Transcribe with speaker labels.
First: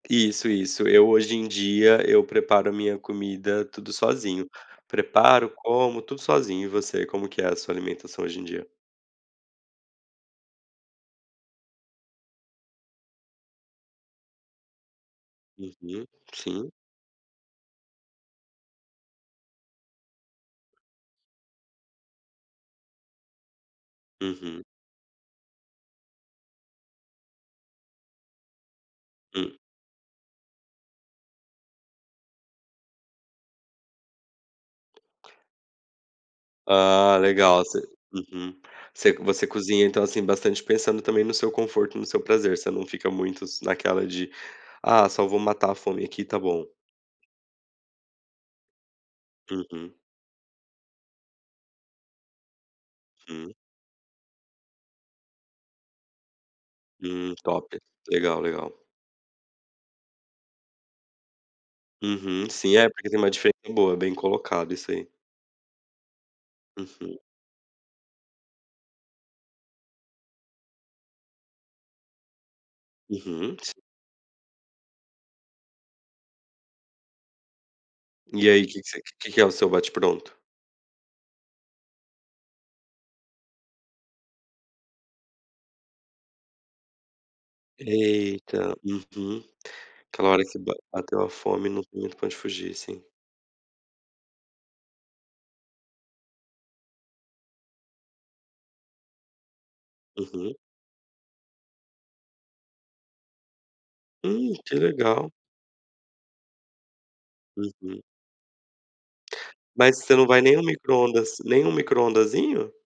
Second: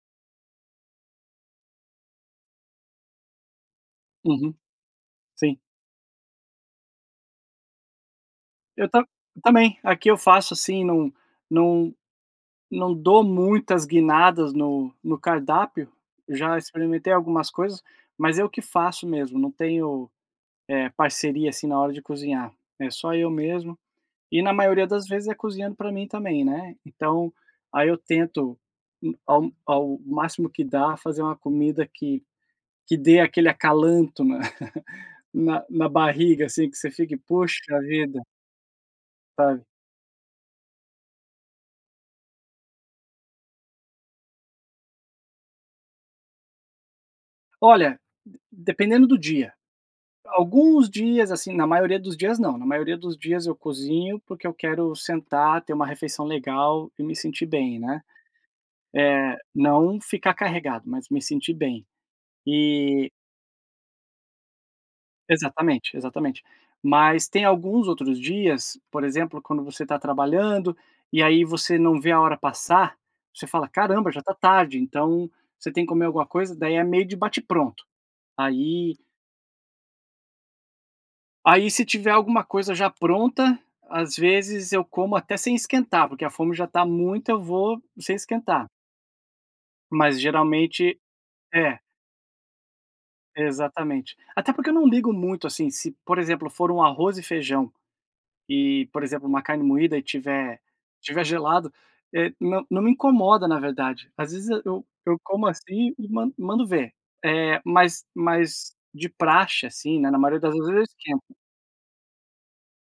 Speaker 1: Isso, isso. Eu, hoje em dia, eu preparo minha comida tudo sozinho.
Speaker 2: Uhum.
Speaker 1: Preparo,
Speaker 2: Sim.
Speaker 1: como, tudo sozinho. E você? Como que é a sua alimentação hoje em dia?
Speaker 2: Eu tam eu também, aqui eu faço assim, não não não dou muitas guinadas no no cardápio,
Speaker 1: Uhum.
Speaker 2: eu já
Speaker 1: Sim.
Speaker 2: experimentei algumas coisas, mas eu que faço mesmo, não tenho, eh, parceria, assim, na hora de cozinhar, é só eu mesmo e, na
Speaker 1: Uhum.
Speaker 2: maioria das vezes, é cozinhando pra mim também, né, então, aí eu tento, hum, ao
Speaker 1: Hum.
Speaker 2: ao máximo que dá fazer uma comida que que dê aquele acalanto, né, na na barriga, assim, que você fique
Speaker 1: Ah, legal. Você
Speaker 2: "poxa vida"
Speaker 1: uhum, você você
Speaker 2: sabe?
Speaker 1: cozinha, então, assim, bastante pensando também no seu conforto e no seu prazer, você não fica muito s naquela de, "ah, só vou matar a fome aqui e tá bom"?
Speaker 2: Olha, dependendo do dia.
Speaker 1: Uhum.
Speaker 2: Alguns dias, assim, na maioria dos dias não, na maioria dos dias
Speaker 1: Hum.
Speaker 2: eu cozinho, porque eu quero sentar, ter uma refeição legal e me
Speaker 1: Hum,
Speaker 2: sentir
Speaker 1: top.
Speaker 2: bem, né,
Speaker 1: Legal, legal.
Speaker 2: eh, não ficar carregado, mas me sentir bem.
Speaker 1: Uhum. Sim. É porque
Speaker 2: E
Speaker 1: tem uma diferença boa, bem colocado isso aí.
Speaker 2: Exatamente, exatamente.
Speaker 1: Uhum.
Speaker 2: Mas tem alguns outros dias, por exemplo, quando você tá trabalhando, e aí você não vê a hora passar, você
Speaker 1: Uhum.
Speaker 2: fala:
Speaker 1: S
Speaker 2: "Caramba, já tá tarde", então, você tem que comer alguma coisa, daí é meio de bate-pronto.
Speaker 1: E, aí, que que
Speaker 2: Aí
Speaker 1: você que que é o seu bate-pronto?
Speaker 2: Aí, se tiver alguma coisa já pronta, às vezes eu como até sem esquentar, porque a fome já tá muita, eu vou sem esquentar.
Speaker 1: Eita, uhum,
Speaker 2: Mas,
Speaker 1: aquela hora que ba
Speaker 2: geralmente
Speaker 1: bateu a fome
Speaker 2: é.
Speaker 1: não tem muito pra onde fugir, sim.
Speaker 2: Exatamente. Até porque eu não ligo muito, assim, se, por exemplo, for um arroz e feijão e, por exemplo, uma carne moída e
Speaker 1: Uhum.
Speaker 2: estiver estiver gelado, eh, não não me incomoda, na verdade. Às vezes
Speaker 1: Hum, que
Speaker 2: eu eu
Speaker 1: legal.
Speaker 2: como assim, e man mando ver. Eh,
Speaker 1: Uhum.
Speaker 2: mas mas de praxe,
Speaker 1: Mas
Speaker 2: assim, né,
Speaker 1: você
Speaker 2: na
Speaker 1: não
Speaker 2: maioria
Speaker 1: vai
Speaker 2: das
Speaker 1: nem no
Speaker 2: vezes, eu esquento.
Speaker 1: micro-ondas nem no micro-ondazinho?